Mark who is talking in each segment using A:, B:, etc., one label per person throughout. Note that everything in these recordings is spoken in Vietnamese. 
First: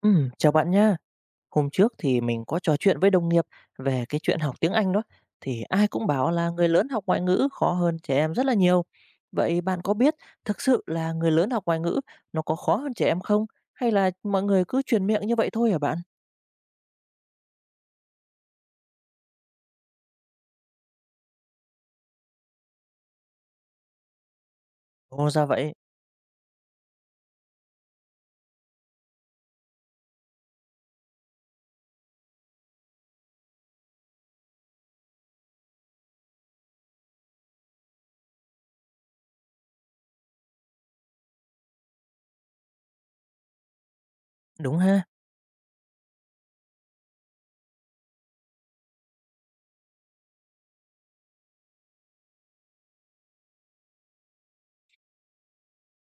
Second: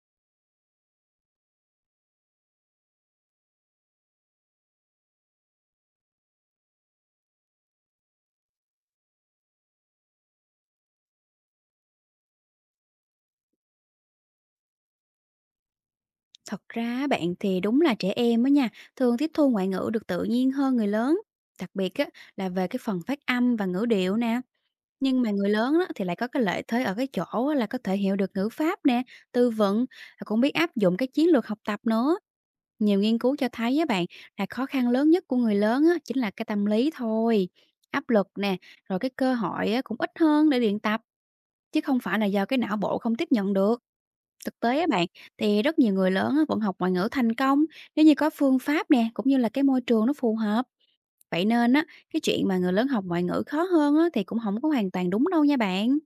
A: Chào bạn nha. Hôm trước thì mình có trò chuyện với đồng nghiệp về cái chuyện học tiếng Anh đó, thì ai cũng bảo là người lớn học ngoại ngữ khó hơn trẻ em rất là nhiều. Vậy bạn có biết thực sự là người lớn học ngoại ngữ nó có khó hơn trẻ em không? Hay là mọi người cứ truyền miệng như vậy thôi hả bạn?
B: Thật ra á bạn thì đúng là trẻ em á nha, thường tiếp thu ngoại ngữ được tự nhiên hơn người lớn, đặc biệt á là về cái phần phát âm và ngữ điệu nè. Nhưng
A: Ồ
B: mà
A: ra
B: người
A: vậy,
B: lớn á, thì lại có cái lợi thế ở cái chỗ á, là có thể hiểu được ngữ pháp nè, từ vựng, và cũng biết áp dụng cái chiến lược học tập nữa. Nhiều nghiên cứu cho thấy á bạn là khó khăn lớn nhất của người lớn á, chính là cái tâm lý thôi. Áp lực nè, rồi cái cơ hội á, cũng ít hơn để luyện tập, chứ không phải là do cái não bộ không tiếp nhận được. Thực
A: đúng
B: tế á
A: ha.
B: bạn, thì rất nhiều người lớn á vẫn học ngoại ngữ thành công nếu như có phương pháp nè, cũng như là cái môi trường nó phù hợp. Vậy nên á, cái chuyện mà người lớn học ngoại ngữ khó hơn á thì cũng không có hoàn toàn đúng đâu nha bạn.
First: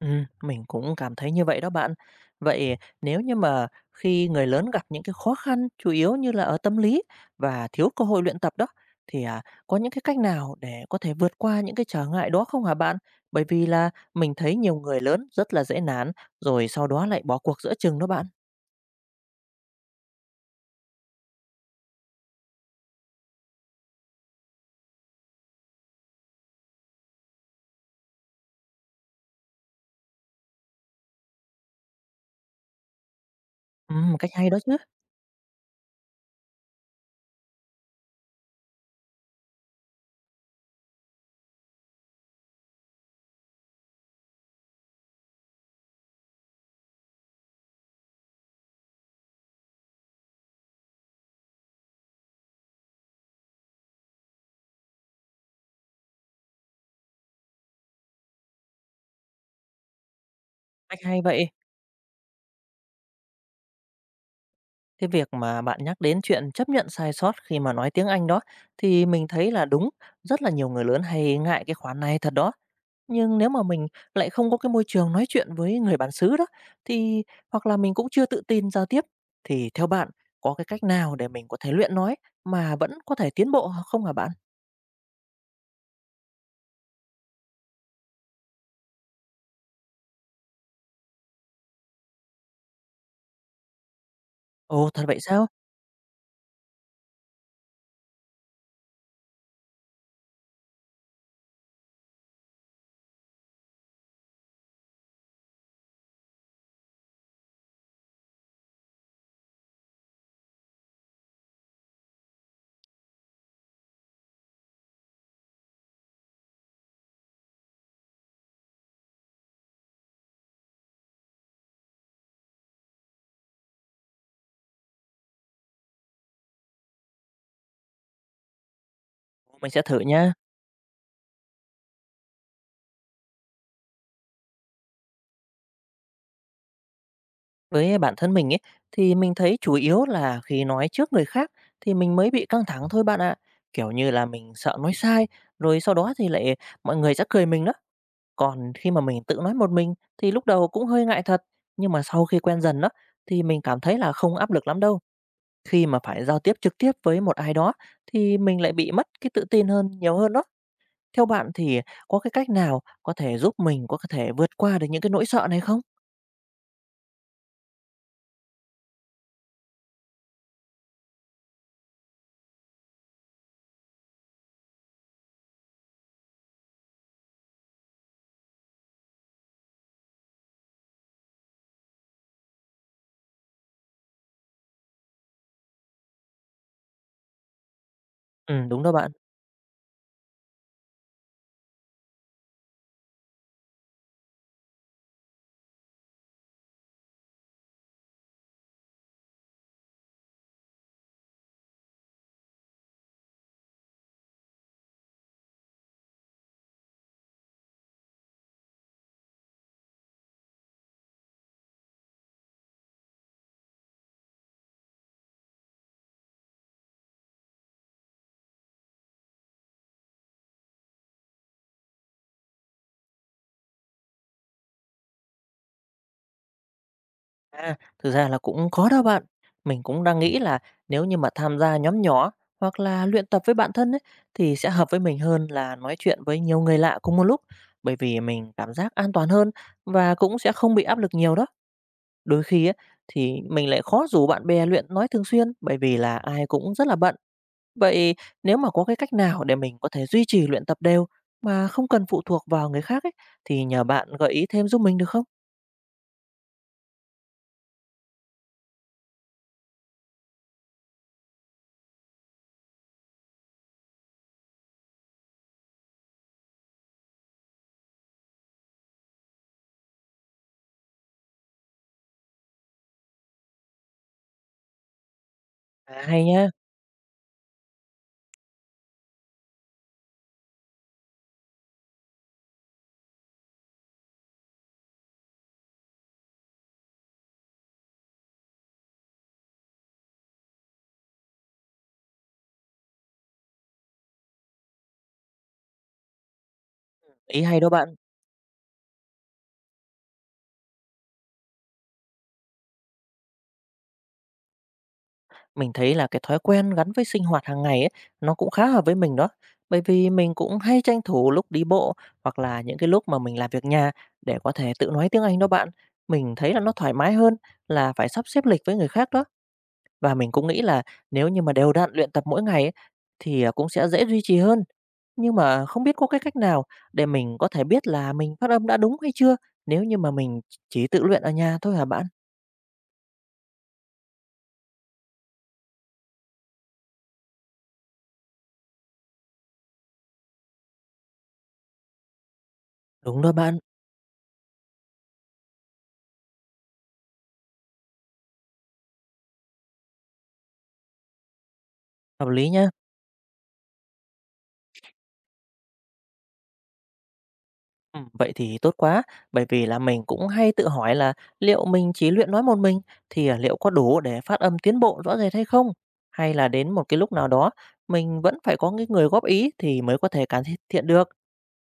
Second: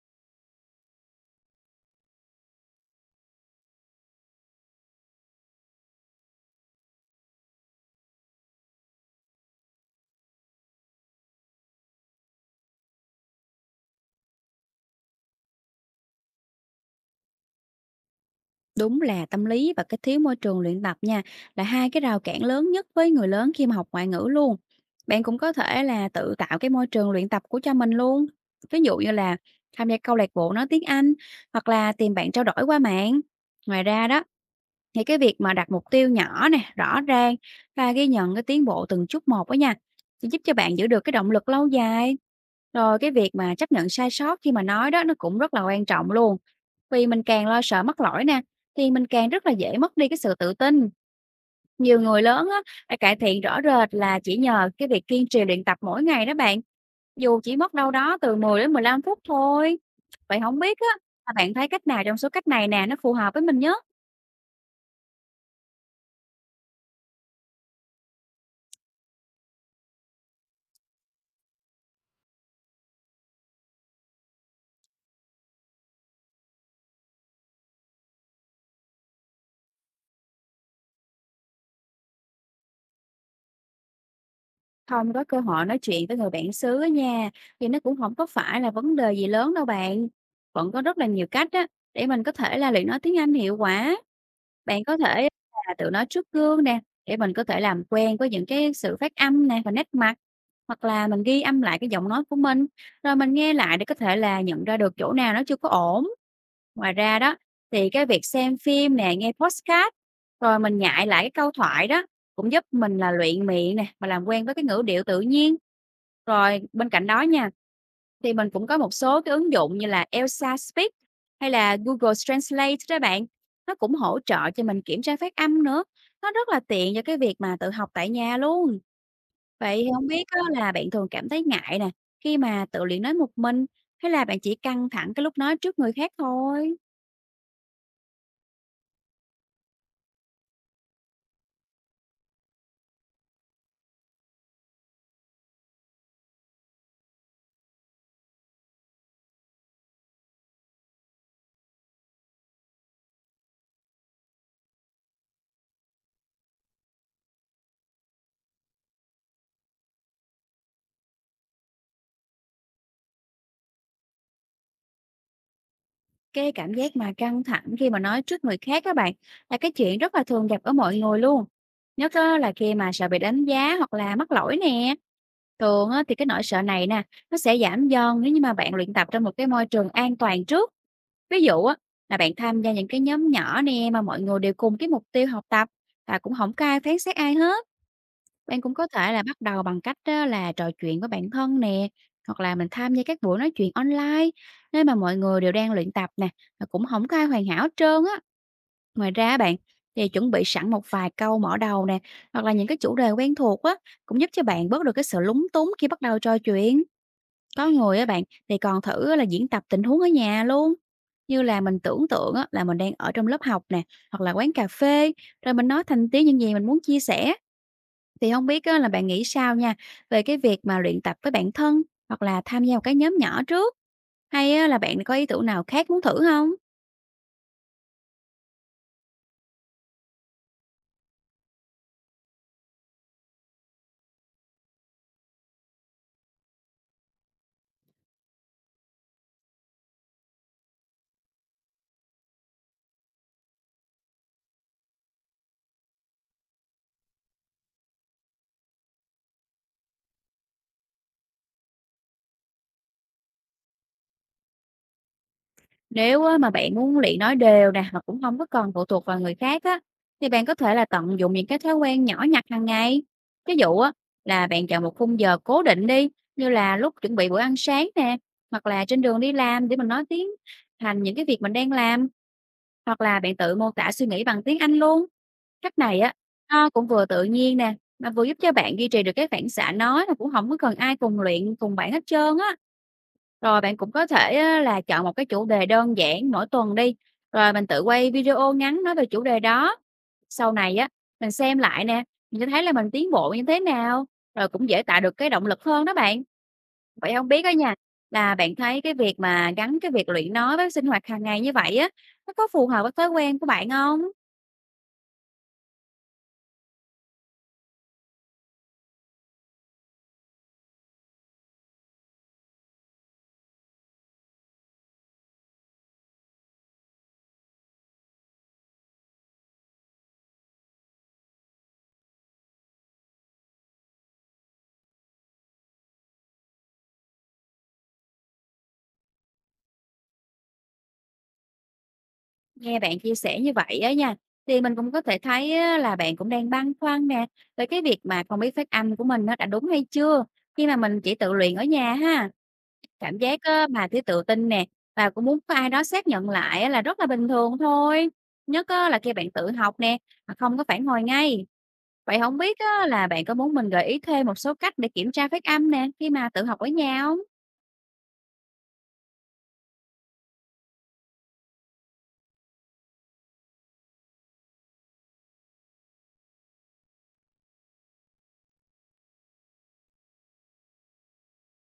A: Mình cũng cảm thấy như vậy đó bạn. Vậy nếu như mà khi người lớn gặp những cái khó khăn chủ yếu như là ở tâm lý và thiếu cơ hội luyện tập đó, thì, à, có những cái cách nào để có thể vượt qua những cái trở ngại đó không hả bạn? Bởi vì là mình thấy nhiều người lớn rất là dễ nản, rồi sau đó lại bỏ cuộc giữa chừng đó bạn.
B: Đúng là tâm lý và cái thiếu môi trường luyện tập nha, là hai cái rào cản lớn nhất với người lớn khi mà học ngoại ngữ luôn. Bạn cũng có thể là tự tạo cái môi trường luyện tập của cho mình luôn. Ví dụ như là tham gia câu lạc bộ nói tiếng Anh hoặc là tìm bạn trao đổi qua mạng. Ngoài ra đó,
A: Cách hay đó chứ,
B: thì cái việc mà đặt mục tiêu nhỏ nè, rõ ràng và ghi nhận cái tiến bộ từng chút một đó nha, sẽ giúp cho bạn giữ được cái động lực lâu dài. Rồi cái việc mà chấp nhận sai sót khi mà nói đó nó cũng rất là quan trọng luôn. Vì mình càng lo sợ mắc lỗi nè thì mình càng rất là dễ mất đi cái sự tự tin. Nhiều người lớn á, đã cải thiện rõ rệt là chỉ nhờ cái việc kiên trì luyện tập mỗi ngày đó bạn, dù chỉ mất đâu đó từ 10 đến 15 phút thôi. Vậy không biết á,
A: cách hay
B: là
A: vậy.
B: bạn thấy cách nào trong số cách này nè, nó phù hợp với mình nhất?
A: Cái việc mà bạn nhắc đến chuyện chấp nhận sai sót khi mà nói tiếng Anh đó, thì mình thấy là đúng, rất là nhiều người lớn hay ngại cái khoản này thật đó. Nhưng nếu mà mình lại không có cái môi trường nói chuyện với người bản xứ đó, thì hoặc là mình cũng chưa tự tin giao tiếp, thì theo bạn có cái cách nào để mình có thể luyện nói mà vẫn có thể tiến bộ không hả bạn?
B: Không có cơ hội nói chuyện với người bản xứ á nha, thì nó cũng không có phải là vấn đề gì lớn đâu bạn. Vẫn có rất là nhiều cách á, để mình có thể là luyện nói tiếng Anh hiệu quả. Bạn
A: Ồ,
B: có
A: thật vậy
B: thể
A: sao?
B: là tự nói trước gương nè, để mình có thể làm quen với những cái sự phát âm nè và nét mặt, hoặc là mình ghi âm lại cái giọng nói của mình, rồi mình nghe lại để có thể là nhận ra được chỗ nào nó chưa có ổn. Ngoài ra đó, thì cái việc xem phim nè, nghe podcast, rồi mình nhại lại cái câu thoại đó, cũng giúp mình là luyện miệng nè, và làm quen với cái ngữ điệu tự nhiên. Rồi bên cạnh đó nha, thì mình cũng có một số cái ứng dụng như là Elsa Speak hay là Google Translate đó bạn. Nó cũng hỗ trợ cho mình kiểm tra phát âm nữa. Nó rất là tiện cho cái việc mà tự học tại nhà luôn.
A: Mình
B: Vậy
A: sẽ
B: thì
A: thử
B: hông biết
A: nha.
B: á là bạn thường cảm thấy ngại nè, khi mà tự luyện nói một mình, hay là bạn chỉ căng thẳng cái lúc nói trước người khác thôi?
A: Với bản thân mình ấy, thì mình thấy chủ yếu là khi nói trước người khác thì mình mới bị căng thẳng thôi bạn ạ. Kiểu như là mình sợ nói sai, rồi sau đó thì lại mọi người sẽ cười mình đó. Còn khi mà mình tự nói một mình thì lúc đầu cũng hơi ngại thật, nhưng mà sau khi quen dần đó thì mình cảm thấy là không áp lực lắm đâu. Khi mà phải giao tiếp trực tiếp với một ai đó thì mình lại bị mất cái tự tin hơn nhiều hơn đó. Theo bạn thì có cái cách nào có thể giúp mình có thể vượt qua được những cái nỗi sợ này không?
B: Cái cảm giác mà căng thẳng khi mà nói trước người khác các bạn là cái chuyện rất là thường gặp ở mọi người luôn. Nhất á, là khi mà sợ bị đánh giá hoặc là mắc lỗi nè. Thường á, thì cái nỗi sợ này nè, nó sẽ giảm dần nếu như mà bạn luyện tập trong một cái môi trường an toàn trước. Ví dụ á, là bạn tham gia những cái nhóm nhỏ nè mà mọi người đều cùng cái mục tiêu học tập và cũng không có ai phán xét ai hết.
A: Ừ,
B: Bạn cũng
A: đúng
B: có
A: đó bạn.
B: thể là bắt đầu bằng cách á, là trò chuyện với bạn thân nè, hoặc là mình tham gia các buổi nói chuyện online nơi mà mọi người đều đang luyện tập nè, và cũng không có ai hoàn hảo hết trơn á. Ngoài ra á bạn thì chuẩn bị sẵn một vài câu mở đầu nè, hoặc là những cái chủ đề quen thuộc á cũng giúp cho bạn bớt được cái sự lúng túng khi bắt đầu trò chuyện. Có người á bạn thì còn thử á, là diễn tập tình huống ở nhà luôn. Như là mình tưởng tượng á, là mình đang ở trong lớp học nè, hoặc là quán cà phê, rồi mình nói thành tiếng những gì mình muốn chia sẻ. Thì không biết á là bạn nghĩ sao nha, về cái việc mà luyện tập với bản thân, hoặc là tham gia một cái nhóm nhỏ trước? Hay á là bạn có ý tưởng nào khác muốn thử không?
A: À, thực ra là cũng có đó bạn. Mình cũng đang nghĩ là nếu như mà tham gia nhóm nhỏ hoặc là luyện tập với bạn thân ấy, thì sẽ hợp với mình hơn là nói chuyện với nhiều người lạ cùng một lúc. Bởi vì mình cảm giác an toàn hơn và cũng sẽ không bị áp lực nhiều đó. Đôi khi ấy, thì mình lại khó rủ bạn bè luyện nói thường xuyên bởi vì là ai cũng rất là bận. Vậy nếu mà có cái cách nào để mình có thể duy trì luyện tập đều mà không cần phụ thuộc vào người khác ấy, thì nhờ bạn gợi ý thêm giúp mình được không?
B: Nếu á mà bạn muốn luyện nói đều nè, mà cũng không có còn phụ thuộc vào người khác á, thì bạn có thể là tận dụng những cái thói quen nhỏ nhặt hàng ngày. Ví dụ á, là bạn chọn một khung giờ cố định đi, như là lúc chuẩn bị bữa ăn sáng nè, hoặc là trên đường đi làm để mình nói tiếng thành những cái việc mình đang làm. Hoặc là bạn tự mô tả suy nghĩ bằng tiếng Anh luôn. Cách
A: À,
B: này á,
A: hay nha,
B: nó cũng vừa tự nhiên nè, mà vừa giúp cho bạn duy trì được cái phản xạ nói mà cũng không có cần ai cùng luyện cùng bạn hết trơn á. Rồi bạn cũng có thể á là chọn một cái chủ đề đơn giản mỗi tuần đi, rồi mình tự quay video ngắn nói về chủ đề đó. Sau này á, mình xem lại nè, mình sẽ thấy là mình tiến bộ như thế nào, rồi cũng dễ tạo được cái động lực hơn đó bạn. Vậy không
A: ý
B: biết á
A: hay đó
B: nha,
A: bạn.
B: là bạn thấy cái việc mà gắn cái việc luyện nói với sinh hoạt hàng ngày như vậy á, nó có phù hợp với thói quen của bạn không?
A: Mình thấy là cái thói quen gắn với sinh hoạt hàng ngày ấy, nó cũng khá hợp với mình đó. Bởi vì mình cũng hay tranh thủ lúc đi bộ hoặc là những cái lúc mà mình làm việc nhà để có thể tự nói tiếng Anh đó bạn. Mình thấy là nó thoải mái hơn là phải sắp xếp lịch với người khác đó. Và mình cũng nghĩ là nếu như mà đều đặn luyện tập mỗi ngày ấy, thì à, cũng sẽ dễ duy trì hơn. Nhưng mà không biết có cái cách nào để mình có thể biết là mình phát âm đã đúng hay chưa nếu như mà mình chỉ tự luyện ở nhà thôi hả bạn?
B: Nghe bạn chia sẻ như vậy á nha, thì mình cũng có thể thấy á, là bạn cũng đang băn khoăn nè, về cái việc mà không biết phát âm của mình nó đã đúng hay chưa, khi mà mình chỉ tự luyện ở nhà ha. Cảm
A: Đúng đó
B: giác
A: bạn,
B: á, mà thiếu tự tin nè, và cũng muốn có ai đó xác nhận lại á, là rất là bình thường thôi. Nhất á, là khi bạn tự học nè, mà không có phản hồi ngay. Vậy
A: hợp
B: không
A: lý
B: biết
A: nhá.
B: á, là bạn có muốn mình gợi ý thêm một số cách để kiểm tra phát âm nè, khi mà tự học ở nhà không?
A: Vậy thì tốt quá, bởi vì là mình cũng hay tự hỏi là liệu mình chỉ luyện nói một mình thì, à, liệu có đủ để phát âm tiến bộ rõ rệt hay không? Hay là đến một cái lúc nào đó mình vẫn phải có cái người góp ý thì mới có thể cải thiện được?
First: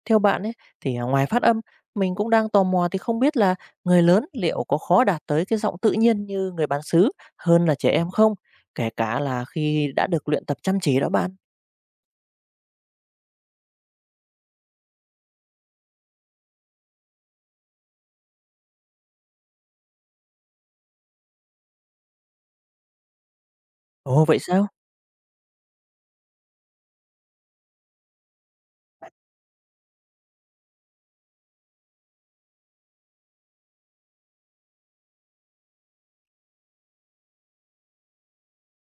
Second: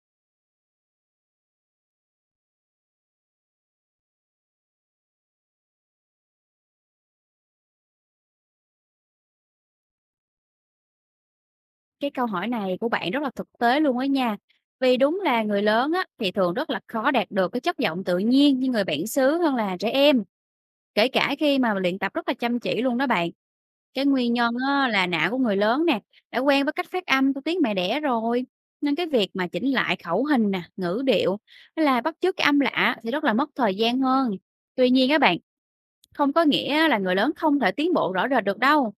A: Theo bạn ấy, thì, à, ngoài phát âm, mình cũng đang tò mò thì không biết là người lớn liệu có khó đạt tới cái giọng tự nhiên như người bản xứ hơn là trẻ em không? Kể cả là khi đã được luyện tập chăm chỉ đó bạn.
B: Cái câu hỏi này của bạn rất là thực tế luôn á nha. Vì đúng là người lớn á, thì thường rất là khó đạt được cái chất giọng tự nhiên như người bản xứ hơn là trẻ em, kể cả khi mà luyện tập rất là chăm chỉ luôn đó bạn. Cái
A: Ồ,
B: nguyên
A: vậy
B: nhân
A: sao?
B: á, là não của người lớn nè, đã quen với cách phát âm của tiếng mẹ đẻ rồi. Nên cái việc mà chỉnh lại khẩu hình nè, ngữ điệu hay là bắt chước cái âm lạ thì rất là mất thời gian hơn. Tuy nhiên các bạn không có nghĩa là người lớn không thể tiến bộ rõ rệt được đâu.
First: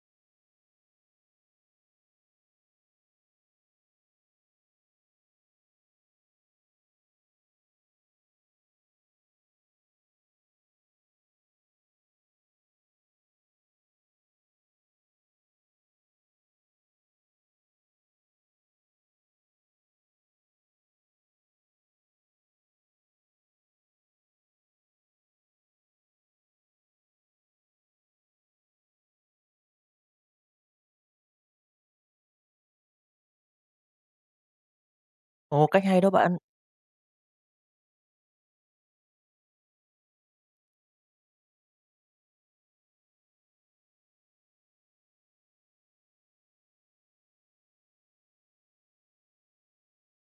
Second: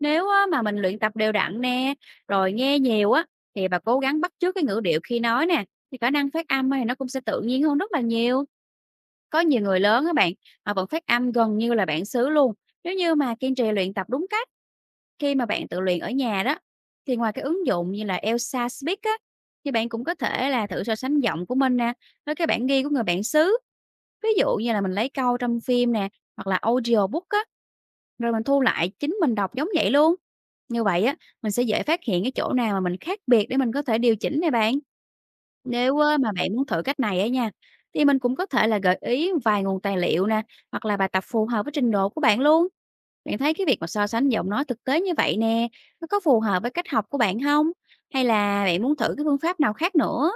B: Nếu á, mà mình luyện tập đều đặn nè, rồi nghe nhiều á, thì bà cố gắng bắt chước cái ngữ điệu khi nói nè, thì khả năng phát âm á, thì nó cũng sẽ tự nhiên hơn rất là nhiều. Có nhiều người lớn á bạn, họ vẫn phát âm gần như là bản xứ luôn, nếu như mà kiên trì luyện tập đúng cách. Khi mà bạn tự luyện ở nhà đó, thì ngoài cái ứng dụng như là Elsa Speak á, thì bạn cũng có thể là thử so sánh giọng của mình nè, với cái bản ghi của người bản xứ. Ví dụ như là mình lấy câu trong phim nè, hoặc là audiobook á, rồi mình thu lại chính mình đọc giống vậy luôn. Như vậy á, mình sẽ dễ phát hiện cái chỗ nào mà mình khác biệt để mình có thể điều chỉnh nè bạn.
A: Ồ, cách
B: Nếu
A: hay đó
B: mà
A: bạn.
B: bạn muốn thử cách này á nha, thì mình cũng có thể là gợi ý vài nguồn tài liệu nè hoặc là bài tập phù hợp với trình độ của bạn luôn. Bạn thấy cái việc mà so sánh giọng nói thực tế như vậy nè, nó có phù hợp với cách học của bạn không? Hay là bạn muốn thử cái phương pháp nào khác nữa?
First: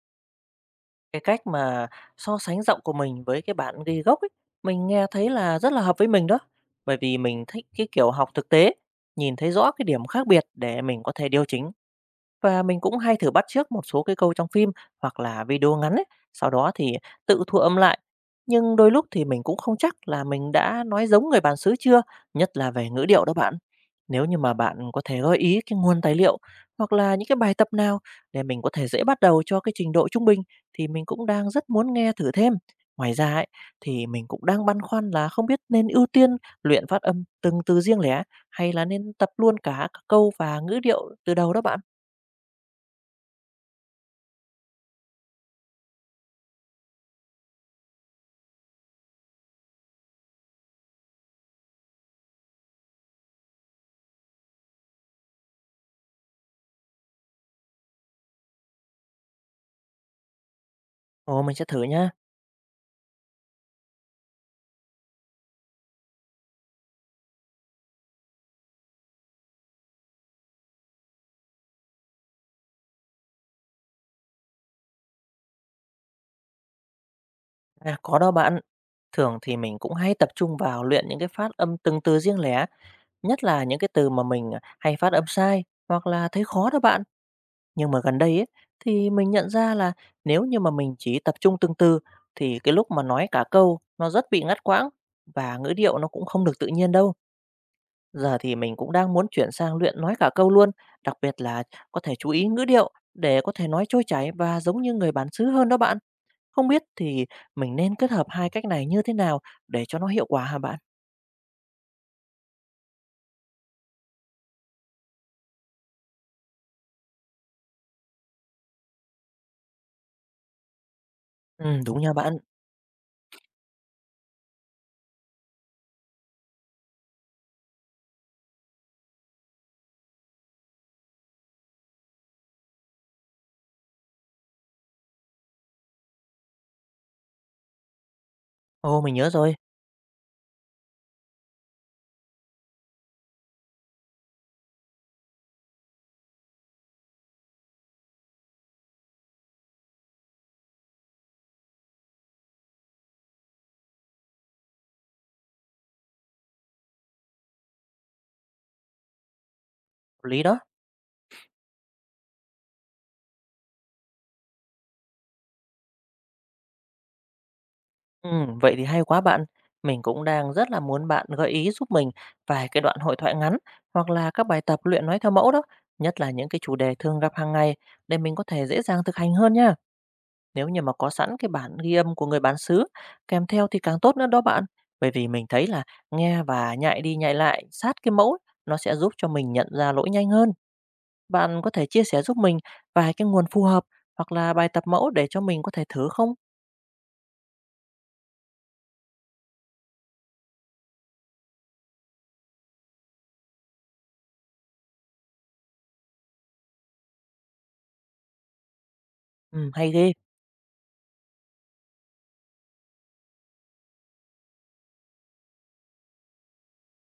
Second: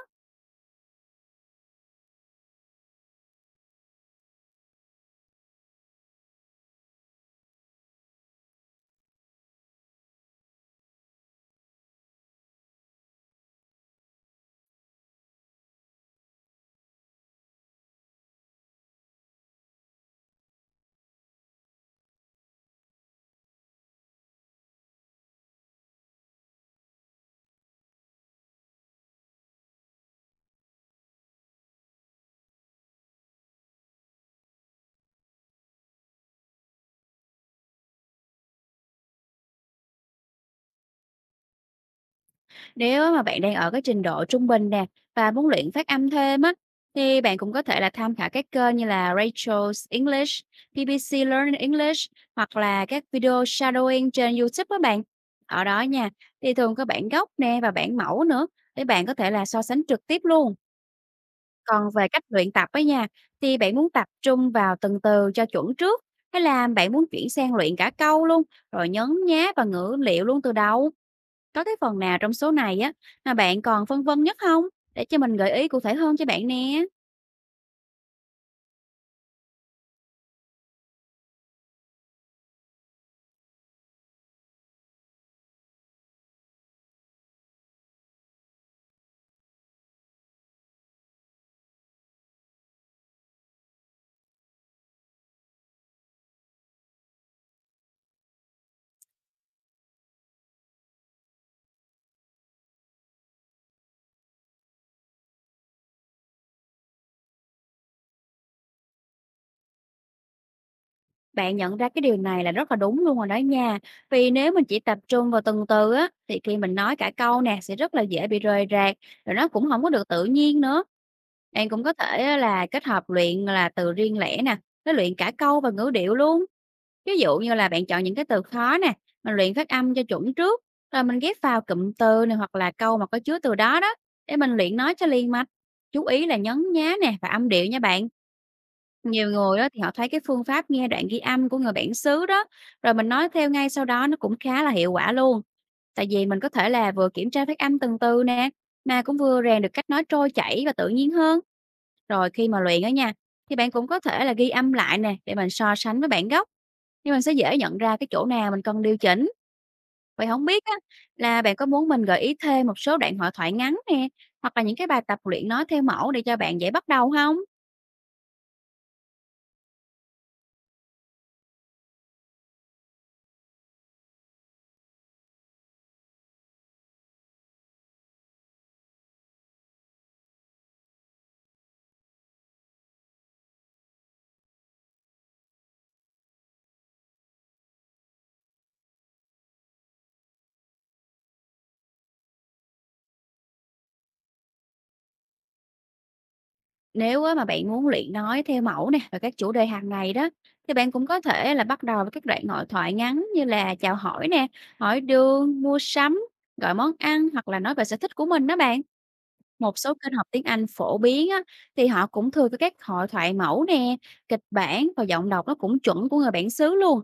A: Cái cách mà so sánh giọng của mình với cái bản ghi gốc ấy, mình nghe thấy là rất là hợp với mình đó. Bởi vì mình thích cái kiểu học thực tế, nhìn thấy rõ cái điểm khác biệt để mình có thể điều chỉnh và mình cũng hay thử bắt chước một số cái câu trong phim hoặc là video ngắn ấy, sau đó thì tự thu âm lại. Nhưng đôi lúc thì mình cũng không chắc là mình đã nói giống người bản xứ chưa, nhất là về ngữ điệu đó bạn. Nếu như mà bạn có thể gợi ý cái nguồn tài liệu hoặc là những cái bài tập nào để mình có thể dễ bắt đầu cho cái trình độ trung bình thì mình cũng đang rất muốn nghe thử thêm. Ngoài ra ấy, thì mình cũng đang băn khoăn là không biết nên ưu tiên luyện phát âm từng từ riêng lẻ hay là nên tập luôn cả các câu và ngữ điệu từ đầu đó bạn.
B: Nếu mà bạn đang ở cái trình độ trung bình nè và muốn luyện phát âm thêm á, thì bạn cũng có thể là tham khảo các kênh như là Rachel's English, BBC Learn English hoặc là các video shadowing trên YouTube đó bạn. Ở đó nha, thì thường có bản gốc nè và bản mẫu nữa để bạn có thể là so sánh trực tiếp luôn.
A: Ồ, mình sẽ thử
B: Còn về
A: nhá.
B: cách luyện tập á nha, thì bạn muốn tập trung vào từng từ cho chuẩn trước, hay là bạn muốn chuyển sang luyện cả câu luôn, rồi nhấn nhá và ngữ liệu luôn từ đầu? Có cái phần nào trong số này á mà bạn còn phân vân nhất không? Để cho mình gợi ý cụ thể hơn cho bạn nè.
A: À, có đó bạn. Thường thì mình cũng hay tập trung vào luyện những cái phát âm từng từ riêng lẻ, nhất là những cái từ mà mình à, hay phát âm sai hoặc là thấy khó đó bạn. Nhưng mà gần đây ấy, thì mình nhận ra là nếu như mà mình chỉ tập trung từng từ thì cái lúc mà nói cả câu nó rất bị ngắt quãng và ngữ điệu nó cũng không được tự nhiên đâu. Giờ thì mình cũng đang muốn chuyển sang luyện nói cả câu luôn, đặc biệt là có thể chú ý ngữ điệu để có thể nói trôi chảy và giống như người bản xứ hơn đó bạn. Không biết thì mình nên kết hợp hai cách này như thế nào để cho nó hiệu quả hả bạn?
B: Bạn nhận ra cái điều này là rất là đúng luôn rồi đó nha. Vì nếu mình chỉ tập trung vào từng từ á, thì khi mình nói cả câu nè sẽ rất là dễ bị rời rạc, rồi nó cũng không có được tự nhiên nữa. Bạn cũng có
A: Đúng nha
B: thể á
A: bạn.
B: là kết hợp luyện là từ riêng lẻ nè, nó luyện cả câu và ngữ điệu luôn. Ví dụ như là bạn chọn những cái từ khó nè, mình luyện phát âm cho chuẩn trước, rồi mình ghép vào cụm từ này hoặc là câu mà có chứa từ đó đó, để mình luyện nói cho liền mạch. Chú ý là nhấn nhá nè và âm điệu nha bạn.
A: Ồ, mình
B: Nhiều
A: nhớ rồi,
B: người á, thì họ thấy cái phương pháp nghe đoạn ghi âm của người bản xứ đó, rồi mình nói theo ngay sau đó nó cũng khá là hiệu quả luôn. Tại vì mình có thể là vừa kiểm tra phát âm từng từ nè, mà cũng vừa rèn được cách nói trôi chảy và tự nhiên hơn. Rồi khi mà luyện ở nha, thì bạn cũng có thể là ghi âm lại nè để mình so sánh với bản gốc. Thì mình sẽ dễ nhận ra cái chỗ nào mình cần điều chỉnh.
A: hợp
B: Vậy
A: lý
B: không
A: đó.
B: biết á, là bạn có muốn mình gợi ý thêm một số đoạn hội thoại ngắn nè, hoặc là những cái bài tập luyện nói theo mẫu để cho bạn dễ bắt đầu không?
A: Vậy thì hay quá bạn. Mình cũng đang rất là muốn bạn gợi ý giúp mình vài cái đoạn hội thoại ngắn hoặc là các bài tập luyện nói theo mẫu đó, nhất là những cái chủ đề thường gặp hàng ngày để mình có thể dễ dàng thực hành hơn nha. Nếu như mà có sẵn cái bản ghi âm của người bán xứ kèm theo thì càng tốt nữa đó bạn. Bởi vì mình thấy là nghe và nhại đi nhại lại sát cái mẫu nó sẽ giúp cho mình nhận ra lỗi nhanh hơn. Bạn có thể chia sẻ giúp mình vài cái nguồn phù hợp hoặc là bài tập mẫu để cho mình có thể thử không?
B: Nếu á mà bạn muốn luyện nói theo mẫu nè và các chủ đề hàng ngày đó thì bạn cũng có thể là bắt đầu với các đoạn hội thoại ngắn như là chào hỏi nè, hỏi đường, mua sắm, gọi món ăn hoặc là nói về sở thích của mình đó bạn.
A: Ừ,
B: Một
A: hay
B: số
A: thế.
B: kênh học tiếng Anh phổ biến á, thì họ cũng thường có các hội thoại mẫu nè, kịch bản và giọng đọc nó cũng chuẩn của người bản xứ luôn.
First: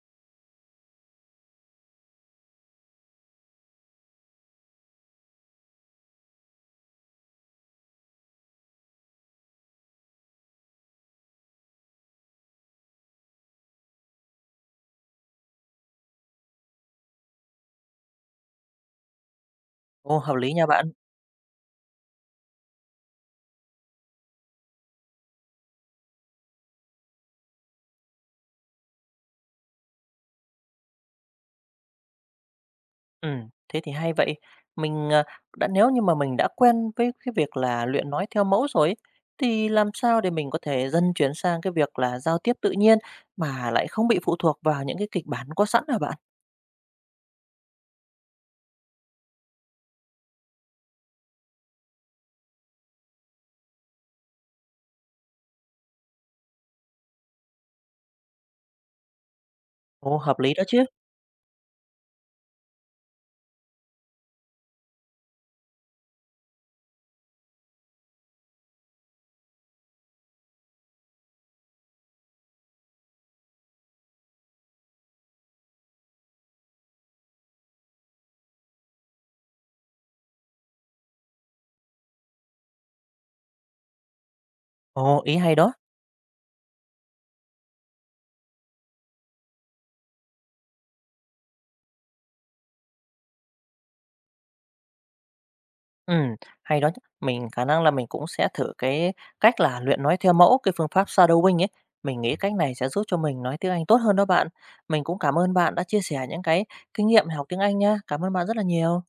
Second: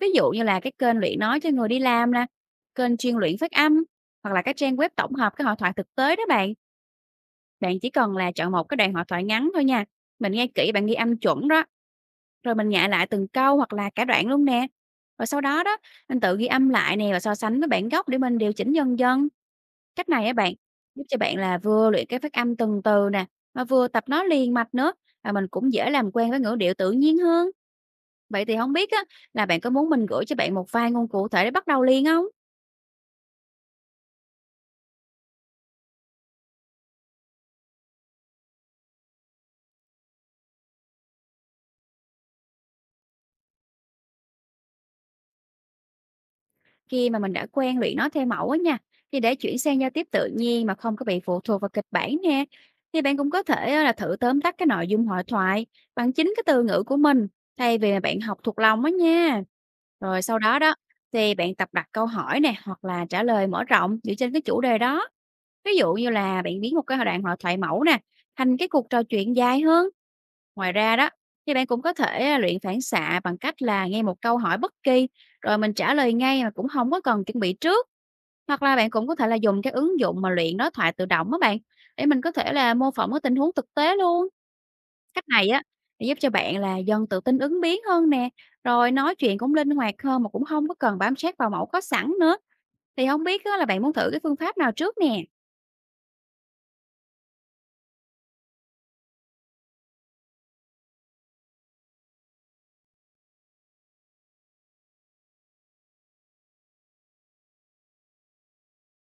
B: Ví dụ như là cái kênh luyện nói cho người đi làm nè, kênh chuyên luyện phát âm hoặc là các trang web tổng hợp cái hội thoại thực tế đó bạn, bạn chỉ cần là chọn một cái đoạn hội thoại ngắn thôi nha, mình nghe kỹ bạn ghi âm chuẩn đó, rồi mình nhại lại từng câu hoặc là cả đoạn luôn nè. Rồi sau đó đó, mình tự ghi âm lại nè và so sánh với bản gốc để mình điều chỉnh dần dần. Cách
A: Ồ,
B: này á
A: hợp lý
B: bạn,
A: nha bạn.
B: giúp cho bạn là vừa luyện cái phát âm từng từ nè, mà vừa tập nói liền mạch nữa, và mình cũng dễ làm quen với ngữ điệu tự nhiên hơn. Vậy thì không biết á, là bạn có muốn mình gửi cho bạn một vài ngôn cụ thể để bắt đầu liền không?
A: Ừ, thế thì hay vậy. Mình à, đã nếu như mà mình đã quen với cái việc là luyện nói theo mẫu rồi ấy, thì làm sao để mình có thể dần chuyển sang cái việc là giao tiếp tự nhiên mà lại không bị phụ thuộc vào những cái kịch bản có sẵn hả bạn?
B: Khi mà mình đã quen luyện nói theo mẫu á nha, thì để chuyển sang giao tiếp tự nhiên mà không có bị phụ thuộc vào kịch bản nè, thì bạn cũng có thể á là thử tóm tắt cái nội dung hội thoại bằng chính cái từ ngữ của mình, thay vì là bạn học thuộc lòng á nha.
A: Ồ,
B: Rồi
A: hợp
B: sau
A: lý
B: đó
A: đó
B: đó,
A: chứ.
B: thì bạn tập đặt câu hỏi nè, hoặc là trả lời mở rộng dựa trên cái chủ đề đó. Ví dụ như là bạn biến một cái đoạn hội thoại mẫu nè, thành cái cuộc trò chuyện dài hơn. Ngoài ra đó, thì bạn cũng có thể luyện phản xạ bằng cách là nghe một câu hỏi bất kỳ rồi mình trả lời ngay mà cũng không có cần chuẩn bị trước. Hoặc là bạn cũng có thể là dùng cái ứng dụng mà luyện đối thoại tự động đó bạn để mình có thể là mô phỏng cái tình huống thực tế luôn.
A: Ồ,
B: Cách
A: ý
B: này
A: hay
B: á
A: đó.
B: để giúp cho bạn là dần tự tin ứng biến hơn nè, rồi nói chuyện cũng linh hoạt hơn mà cũng không có cần bám sát vào mẫu có sẵn nữa. Thì không biết á, là bạn muốn thử cái phương pháp nào trước nè.
A: Ừm, hay đó chứ. Mình khả năng là mình cũng sẽ thử cái cách là luyện nói theo mẫu, cái phương pháp shadowing ấy. Mình nghĩ cách này sẽ giúp cho mình nói tiếng Anh tốt hơn đó bạn. Mình cũng cảm ơn bạn đã chia sẻ những cái kinh nghiệm học tiếng Anh nha. Cảm ơn bạn rất là nhiều.